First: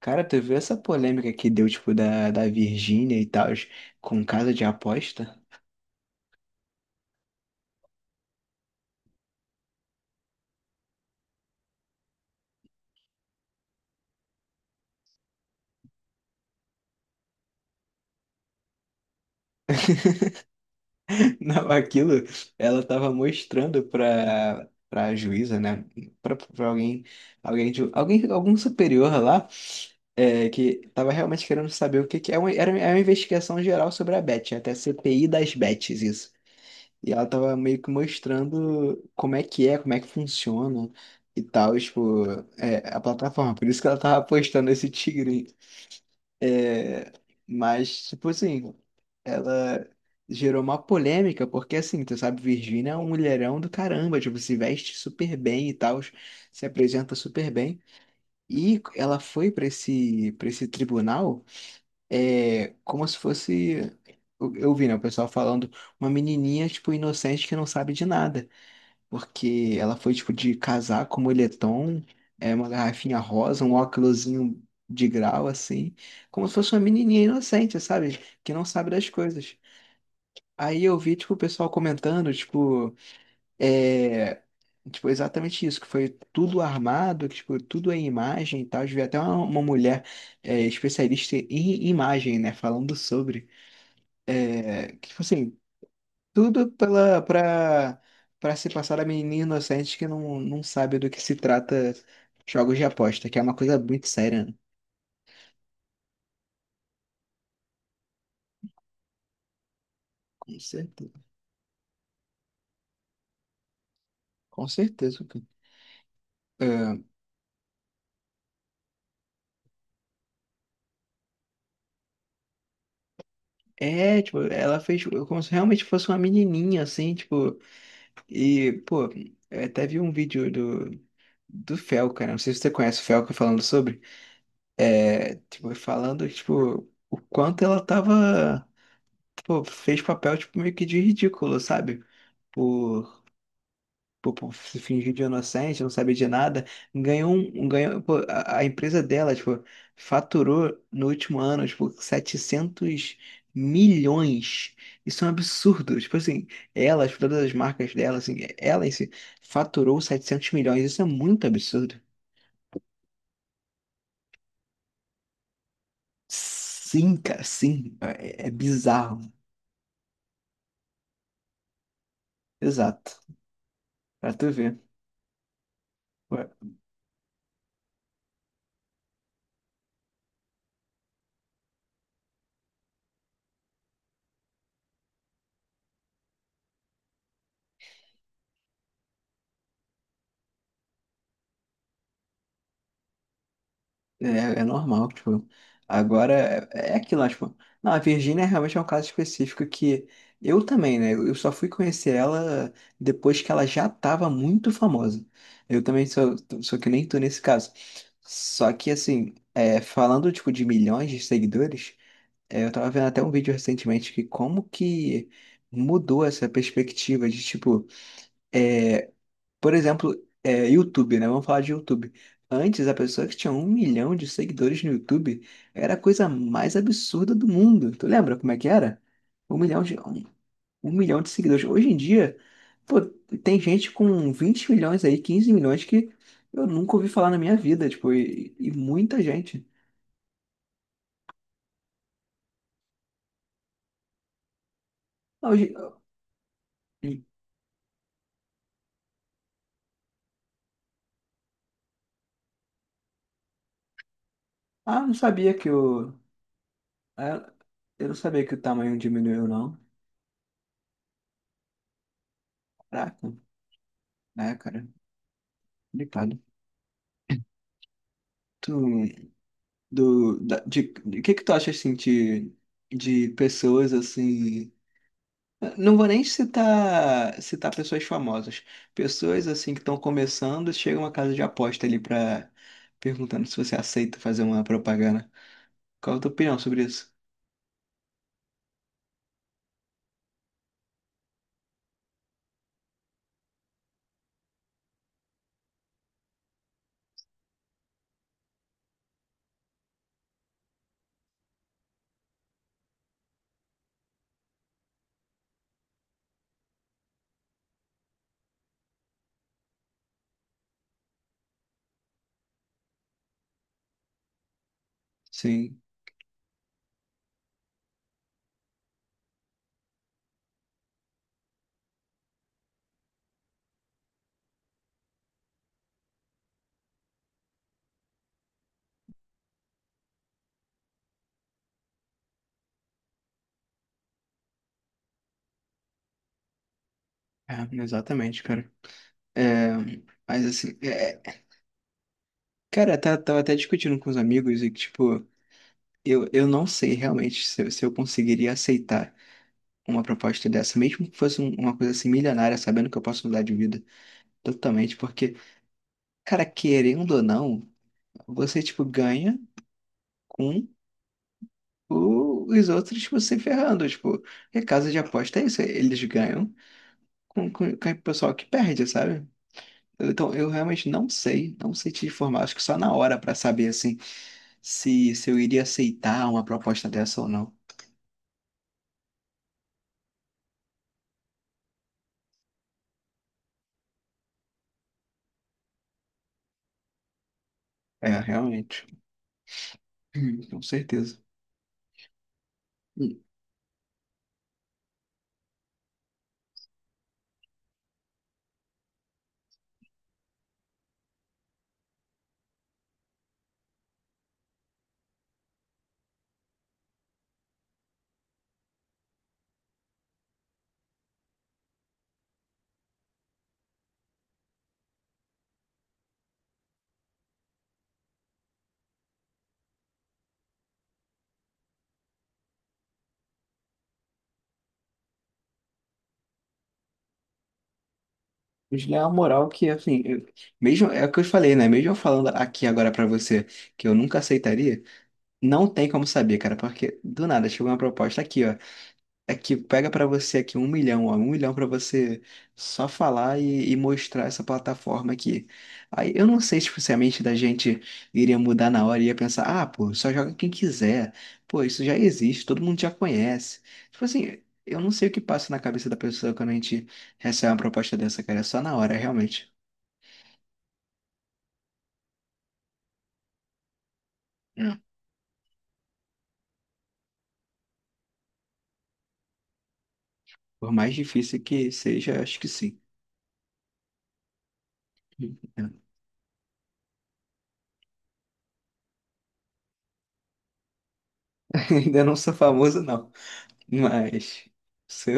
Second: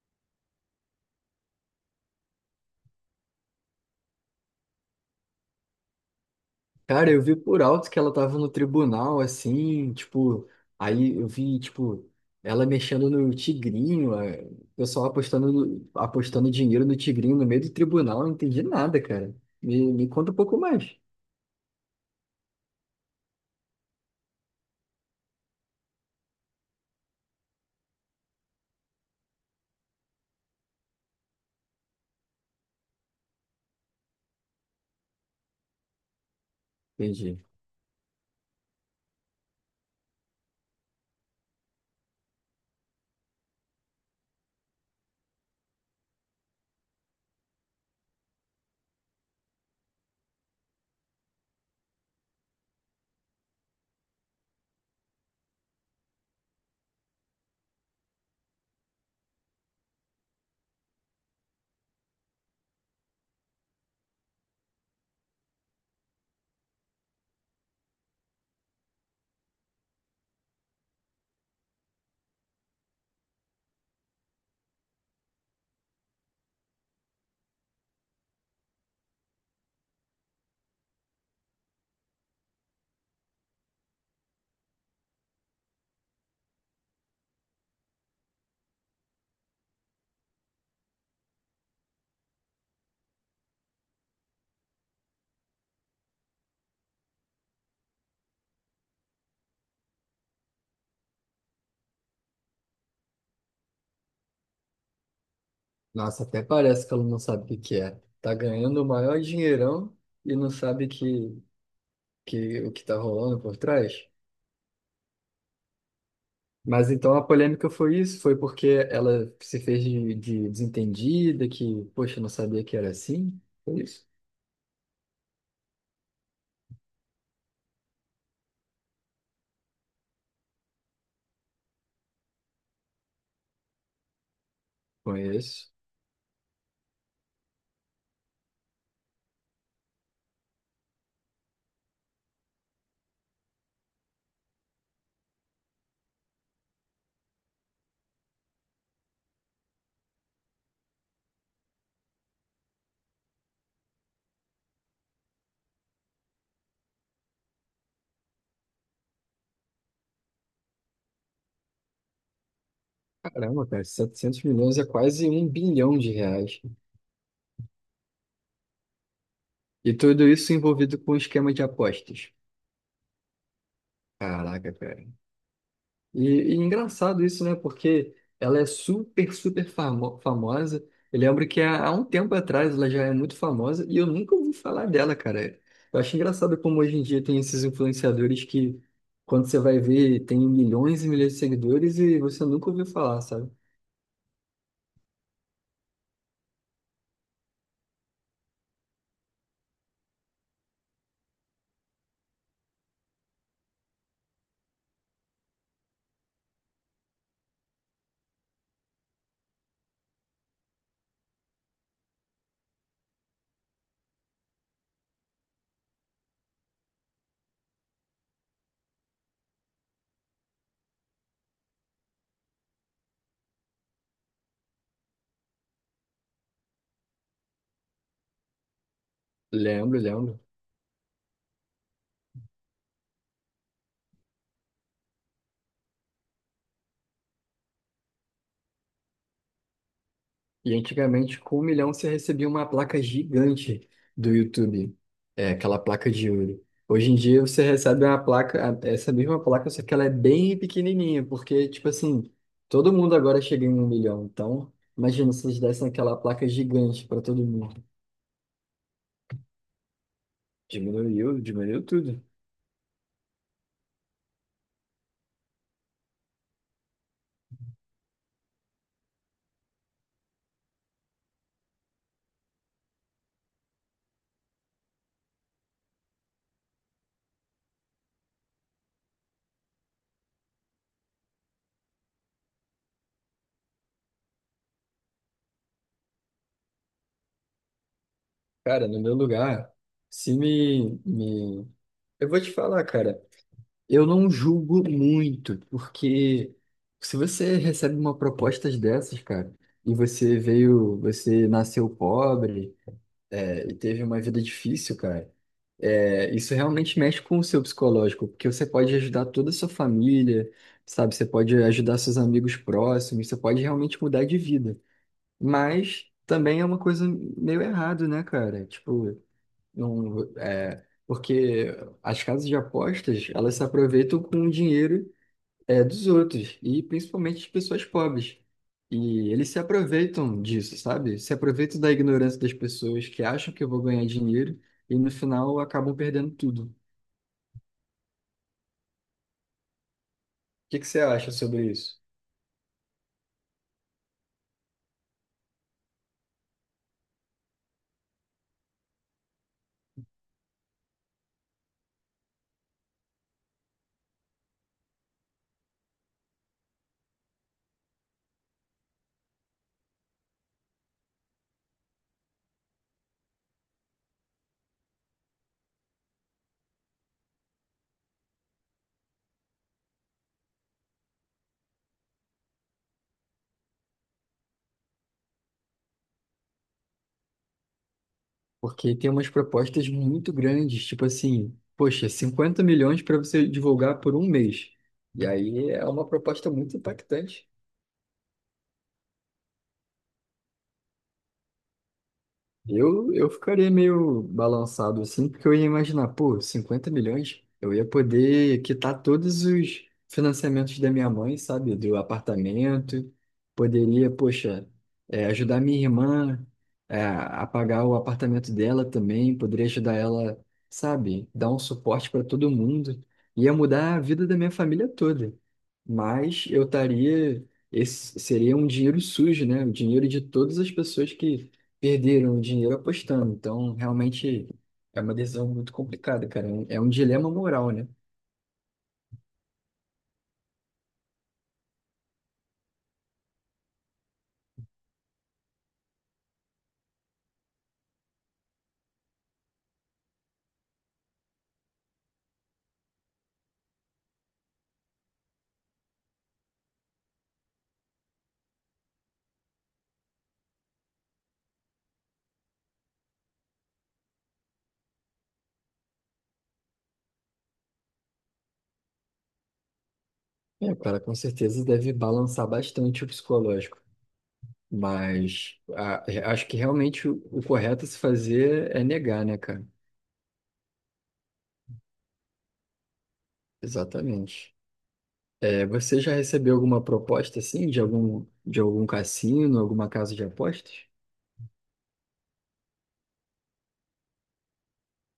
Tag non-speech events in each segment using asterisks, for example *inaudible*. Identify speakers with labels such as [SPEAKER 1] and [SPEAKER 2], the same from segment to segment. [SPEAKER 1] Cara, tu viu essa polêmica que deu, tipo, da Virgínia e tal, com casa de aposta?
[SPEAKER 2] Cara, eu vi por alto que ela tava no tribunal, assim, tipo, aí eu vi, tipo, ela mexendo no tigrinho, o pessoal apostando, apostando dinheiro no tigrinho no meio do tribunal, eu não entendi nada, cara. Me conta um pouco mais.
[SPEAKER 1] *laughs* Não, aquilo ela tava mostrando pra juíza, né? Pra alguém, alguém, algum superior lá, que tava realmente querendo saber o que que é. Era uma investigação geral sobre a Bet, é até CPI das Bets, isso. E ela
[SPEAKER 2] Entendi.
[SPEAKER 1] tava meio que mostrando como é que é, como é que funciona e tal, tipo, a plataforma. Por isso que ela tava postando esse tigre. É, mas, tipo assim, ela gerou uma polêmica, porque assim, tu sabe, Virgínia é um mulherão do caramba, tipo, se veste super bem e tal, se apresenta super bem. E ela foi pra para esse tribunal, é, como se fosse, eu vi, né, o pessoal falando, uma menininha, tipo, inocente que não sabe de nada porque ela foi tipo de casaco, moletom, é uma garrafinha rosa, um óculosinho de grau assim, como se fosse uma menininha inocente, sabe? Que não sabe das coisas. Aí eu vi tipo o pessoal comentando, tipo, é, tipo exatamente isso, que foi tudo armado, que tipo tudo é imagem e tal. Eu vi até uma mulher é, especialista em imagem, né, falando sobre, que tipo assim tudo pela para para se passar a menina inocente que não sabe do que se trata jogos de aposta, que é uma coisa muito séria, né?
[SPEAKER 2] Nossa, até parece que ela não sabe o que que é. Tá ganhando o maior dinheirão e não
[SPEAKER 1] Com
[SPEAKER 2] sabe
[SPEAKER 1] certeza.
[SPEAKER 2] que o que tá rolando por trás.
[SPEAKER 1] Com certeza, cara.
[SPEAKER 2] Mas então a polêmica foi isso, foi porque ela se fez de desentendida, que, poxa, não sabia que era assim. Foi isso?
[SPEAKER 1] É, é, tipo, ela fez tipo, como se realmente fosse uma menininha, assim, tipo, e, pô, eu até vi um vídeo do, do Fel, cara, não sei se você conhece o Fel, falando sobre, é, tipo,
[SPEAKER 2] Conheço.
[SPEAKER 1] falando, tipo, o quanto ela tava, pô, fez papel, tipo, meio que de ridículo, sabe? Por pô, pô, se fingir de inocente, não saber de nada, ganhou ganhou, pô, a empresa dela, tipo, faturou no último ano, tipo, 700 milhões. Isso é um absurdo. Tipo assim, ela, tipo, todas as marcas dela, assim, ela em si, faturou 700 milhões. Isso é muito absurdo.
[SPEAKER 2] Caramba, cara, 700 milhões é quase 1 bilhão de reais.
[SPEAKER 1] Sim, cara, sim. É, é bizarro.
[SPEAKER 2] E tudo isso envolvido com esquema de apostas.
[SPEAKER 1] Exato. Pra tu
[SPEAKER 2] Caraca,
[SPEAKER 1] ver.
[SPEAKER 2] cara. E, e engraçado isso, né? Porque ela é super famosa. Eu lembro que há um tempo atrás ela já é muito famosa e eu nunca ouvi falar dela, cara. Eu acho engraçado como hoje em dia tem esses influenciadores que, quando você vai ver, tem milhões e milhões de seguidores e você nunca ouviu falar, sabe?
[SPEAKER 1] É, é normal, tipo, agora é, é aquilo, lá, tipo, não, a Virgínia realmente é um caso específico que eu também, né, eu só fui conhecer ela depois que ela já tava muito famosa. Eu também sou, sou que nem tu nesse caso. Só que, assim, é, falando, tipo, de milhões de seguidores, é, eu tava vendo até um vídeo recentemente que como que mudou essa perspectiva de, tipo, é, por exemplo, é, YouTube, né? Vamos falar de YouTube. Antes, a pessoa que tinha um milhão de seguidores no YouTube era a coisa mais absurda do mundo. Tu lembra como é que era? Um milhão de,
[SPEAKER 2] Lembro,
[SPEAKER 1] um,
[SPEAKER 2] lembro.
[SPEAKER 1] um milhão de seguidores. Hoje em dia, pô, tem gente com 20 milhões aí, 15 milhões que eu nunca ouvi falar na minha vida, tipo, e muita gente.
[SPEAKER 2] E antigamente, com 1 milhão, você recebia uma placa gigante do YouTube,
[SPEAKER 1] Ah, Hoje,
[SPEAKER 2] aquela placa de ouro. Hoje em dia, você recebe uma placa, essa mesma placa, só que ela é bem pequenininha, porque, tipo assim, todo mundo agora chega em 1 milhão. Então,
[SPEAKER 1] não
[SPEAKER 2] imagina se
[SPEAKER 1] sabia
[SPEAKER 2] eles
[SPEAKER 1] que
[SPEAKER 2] dessem
[SPEAKER 1] o...
[SPEAKER 2] aquela placa gigante para todo
[SPEAKER 1] ah,
[SPEAKER 2] mundo.
[SPEAKER 1] Eu não sabia que o tamanho diminuiu, não.
[SPEAKER 2] Diminuiu, diminuiu tudo.
[SPEAKER 1] Caraca, né, cara? Complicado. Tu, do da, de que tu acha assim de pessoas assim não vou nem citar pessoas famosas, pessoas assim que estão começando chegam a casa de aposta ali pra perguntando se você aceita fazer uma propaganda, qual a tua opinião sobre isso?
[SPEAKER 2] Cara, no meu lugar, se me, me... Eu vou te falar, cara. Eu não julgo muito, porque se você recebe uma proposta dessas, cara, e você veio, você nasceu pobre, e teve uma vida difícil, cara, isso realmente mexe com o seu psicológico, porque você pode ajudar toda a sua família, sabe? Você pode ajudar seus amigos próximos, você pode realmente mudar de vida.
[SPEAKER 1] Sim.
[SPEAKER 2] Mas também é uma coisa meio errado, né, cara? Tipo. Não, é, porque as casas de apostas, elas se aproveitam com o dinheiro, dos outros, e principalmente de pessoas pobres. E eles se aproveitam disso, sabe? Se aproveitam da ignorância das pessoas que acham que eu vou ganhar dinheiro e no final acabam perdendo tudo. O
[SPEAKER 1] É, exatamente, cara. é, mas assim
[SPEAKER 2] que que você
[SPEAKER 1] é,
[SPEAKER 2] acha
[SPEAKER 1] é,
[SPEAKER 2] sobre isso?
[SPEAKER 1] cara tá, tava até discutindo com os amigos e que tipo eu não sei realmente se eu conseguiria aceitar uma proposta dessa, mesmo que fosse uma coisa assim milionária, sabendo que eu posso mudar de vida totalmente, porque, cara, querendo ou não, você, tipo, ganha com os outros, tipo, se ferrando, tipo, e casa de aposta é isso, eles ganham com o pessoal que perde, sabe? Então, eu realmente não sei, não sei te informar, acho que só na hora pra saber, assim, se eu iria aceitar uma proposta dessa ou não.
[SPEAKER 2] Porque tem umas propostas muito grandes, tipo assim, poxa, 50 milhões para você divulgar por um mês. E aí é uma proposta muito impactante.
[SPEAKER 1] É, realmente. Com certeza.
[SPEAKER 2] Eu ficaria meio balançado assim, porque eu ia imaginar, pô, 50 milhões, eu ia poder quitar todos os financiamentos da minha mãe, sabe? Do apartamento, poderia, poxa, ajudar minha irmã, a pagar o apartamento dela também, poderia ajudar ela, sabe? Dar um suporte para todo mundo, ia mudar a vida da minha família toda. Mas eu estaria, esse seria um dinheiro sujo, né? O dinheiro de todas as pessoas que perderam dinheiro apostando. Então, realmente é uma decisão muito complicada, cara. É um dilema moral, né?
[SPEAKER 1] Eles é uma moral que, assim, mesmo, é o que eu falei, né? Mesmo eu falando aqui agora pra você que eu nunca aceitaria, não tem como saber, cara, porque do nada chegou uma proposta aqui, ó. Aqui, pega pra você aqui um milhão, ó, um milhão pra você só falar e mostrar essa plataforma aqui. Aí eu não sei se tipo, se a mente da gente iria mudar na hora e ia pensar, ah, pô, só joga quem quiser. Pô, isso já existe, todo mundo já conhece. Tipo assim, eu não sei o que passa na cabeça da pessoa quando a gente recebe uma proposta dessa, cara. É só na hora, realmente.
[SPEAKER 2] É, o cara com certeza deve balançar bastante o psicológico.
[SPEAKER 1] É.
[SPEAKER 2] Acho que realmente o correto a se fazer é negar, né, cara?
[SPEAKER 1] Por mais difícil que seja, acho que sim.
[SPEAKER 2] Exatamente. É,
[SPEAKER 1] *laughs*
[SPEAKER 2] você já recebeu alguma proposta assim de algum cassino, alguma casa de apostas?
[SPEAKER 1] Ainda não sou famoso, não. Mas. Sou.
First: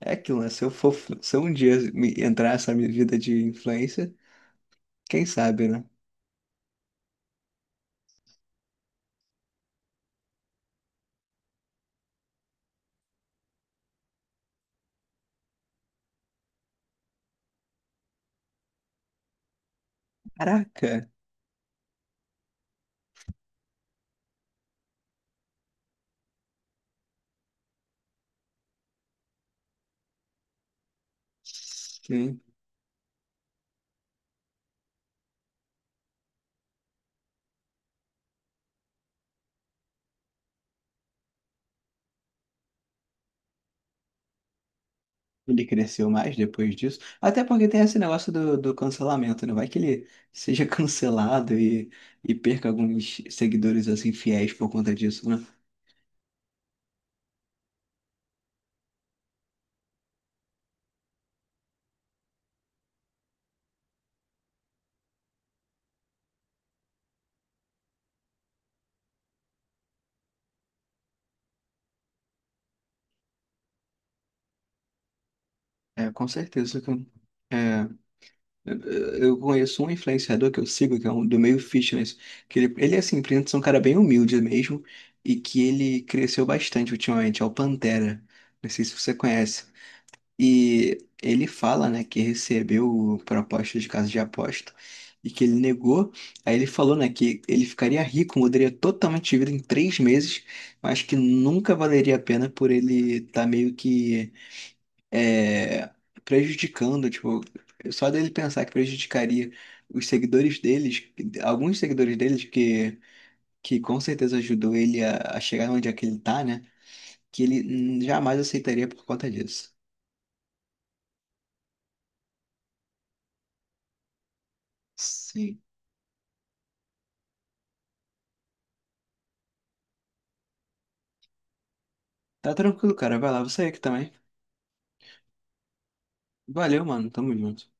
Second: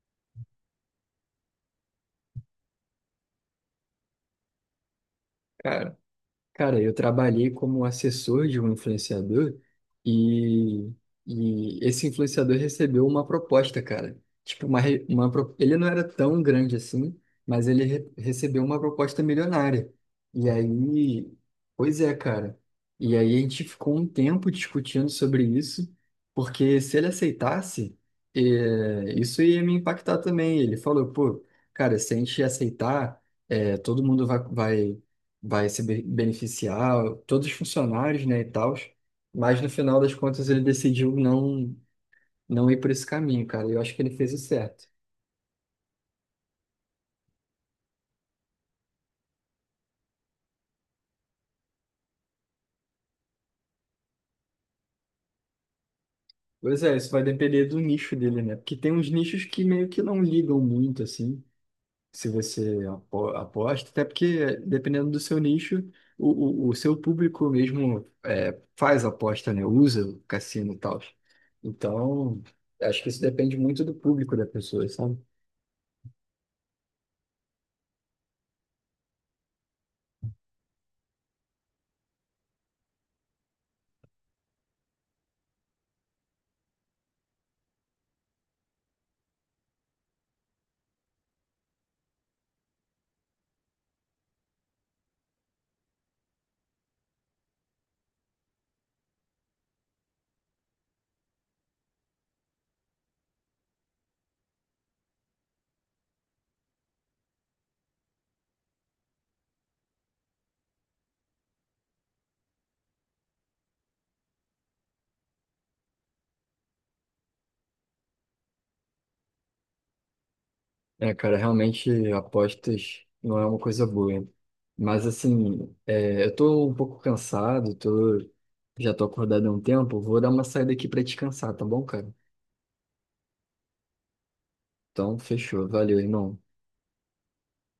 [SPEAKER 1] É aquilo, né? Se eu for, se eu um dia entrar nessa minha vida de influencer, quem sabe, né?
[SPEAKER 2] Cara, Cara, eu trabalhei como assessor de um influenciador e, e esse influenciador recebeu uma proposta, cara. Tipo, uma, re- uma, pro- ele não era tão grande assim, mas ele recebeu uma proposta milionária. E
[SPEAKER 1] Caraca!
[SPEAKER 2] aí, pois é, cara. E aí a gente ficou um tempo discutindo sobre isso, porque se ele aceitasse, isso ia me impactar também. Ele falou, pô, cara, se a
[SPEAKER 1] Sim.
[SPEAKER 2] gente aceitar, todo mundo vai se beneficiar, todos os funcionários, né, e tal. Mas no final das contas ele decidiu não ir por esse caminho, cara. Eu acho que ele fez o certo.
[SPEAKER 1] Ele cresceu mais depois disso. Até porque tem esse negócio do cancelamento, né? Vai que ele seja *laughs* cancelado e perca alguns seguidores assim fiéis por conta disso, né?
[SPEAKER 2] Pois é, isso vai depender do nicho dele, né? Porque tem uns nichos que meio que não ligam muito, assim, se você aposta, até porque dependendo do seu nicho, o seu público mesmo é, faz aposta, né? Usa o cassino e tal. Então, acho que isso depende muito do público da pessoa, sabe?
[SPEAKER 1] É, com certeza, cara. É. Eu conheço um influenciador que eu sigo, que é um do meio fitness, que ele é assim, aparenta é um cara bem humilde mesmo, e que ele cresceu bastante ultimamente, é o Pantera. Não sei se você conhece. E ele fala, né, que recebeu proposta de casa de aposta e que ele negou. Aí ele falou, né, que ele ficaria rico, mudaria totalmente de vida em 3 meses, mas que nunca valeria a pena por ele estar meio que é, prejudicando, tipo, só dele pensar que prejudicaria os seguidores deles, alguns seguidores deles que com certeza ajudou ele a chegar onde é que ele tá, né? Que ele jamais aceitaria por conta disso.
[SPEAKER 2] É, cara, realmente apostas não é uma coisa boa. Mas
[SPEAKER 1] Sim.
[SPEAKER 2] assim, é, eu tô um pouco cansado, tô, já tô acordado há um tempo, vou dar uma saída aqui pra descansar, tá bom, cara?
[SPEAKER 1] Tá tranquilo, cara. Vai lá, você é aqui também.
[SPEAKER 2] Então, fechou. Valeu, irmão.
[SPEAKER 1] Valeu, mano. Tamo junto.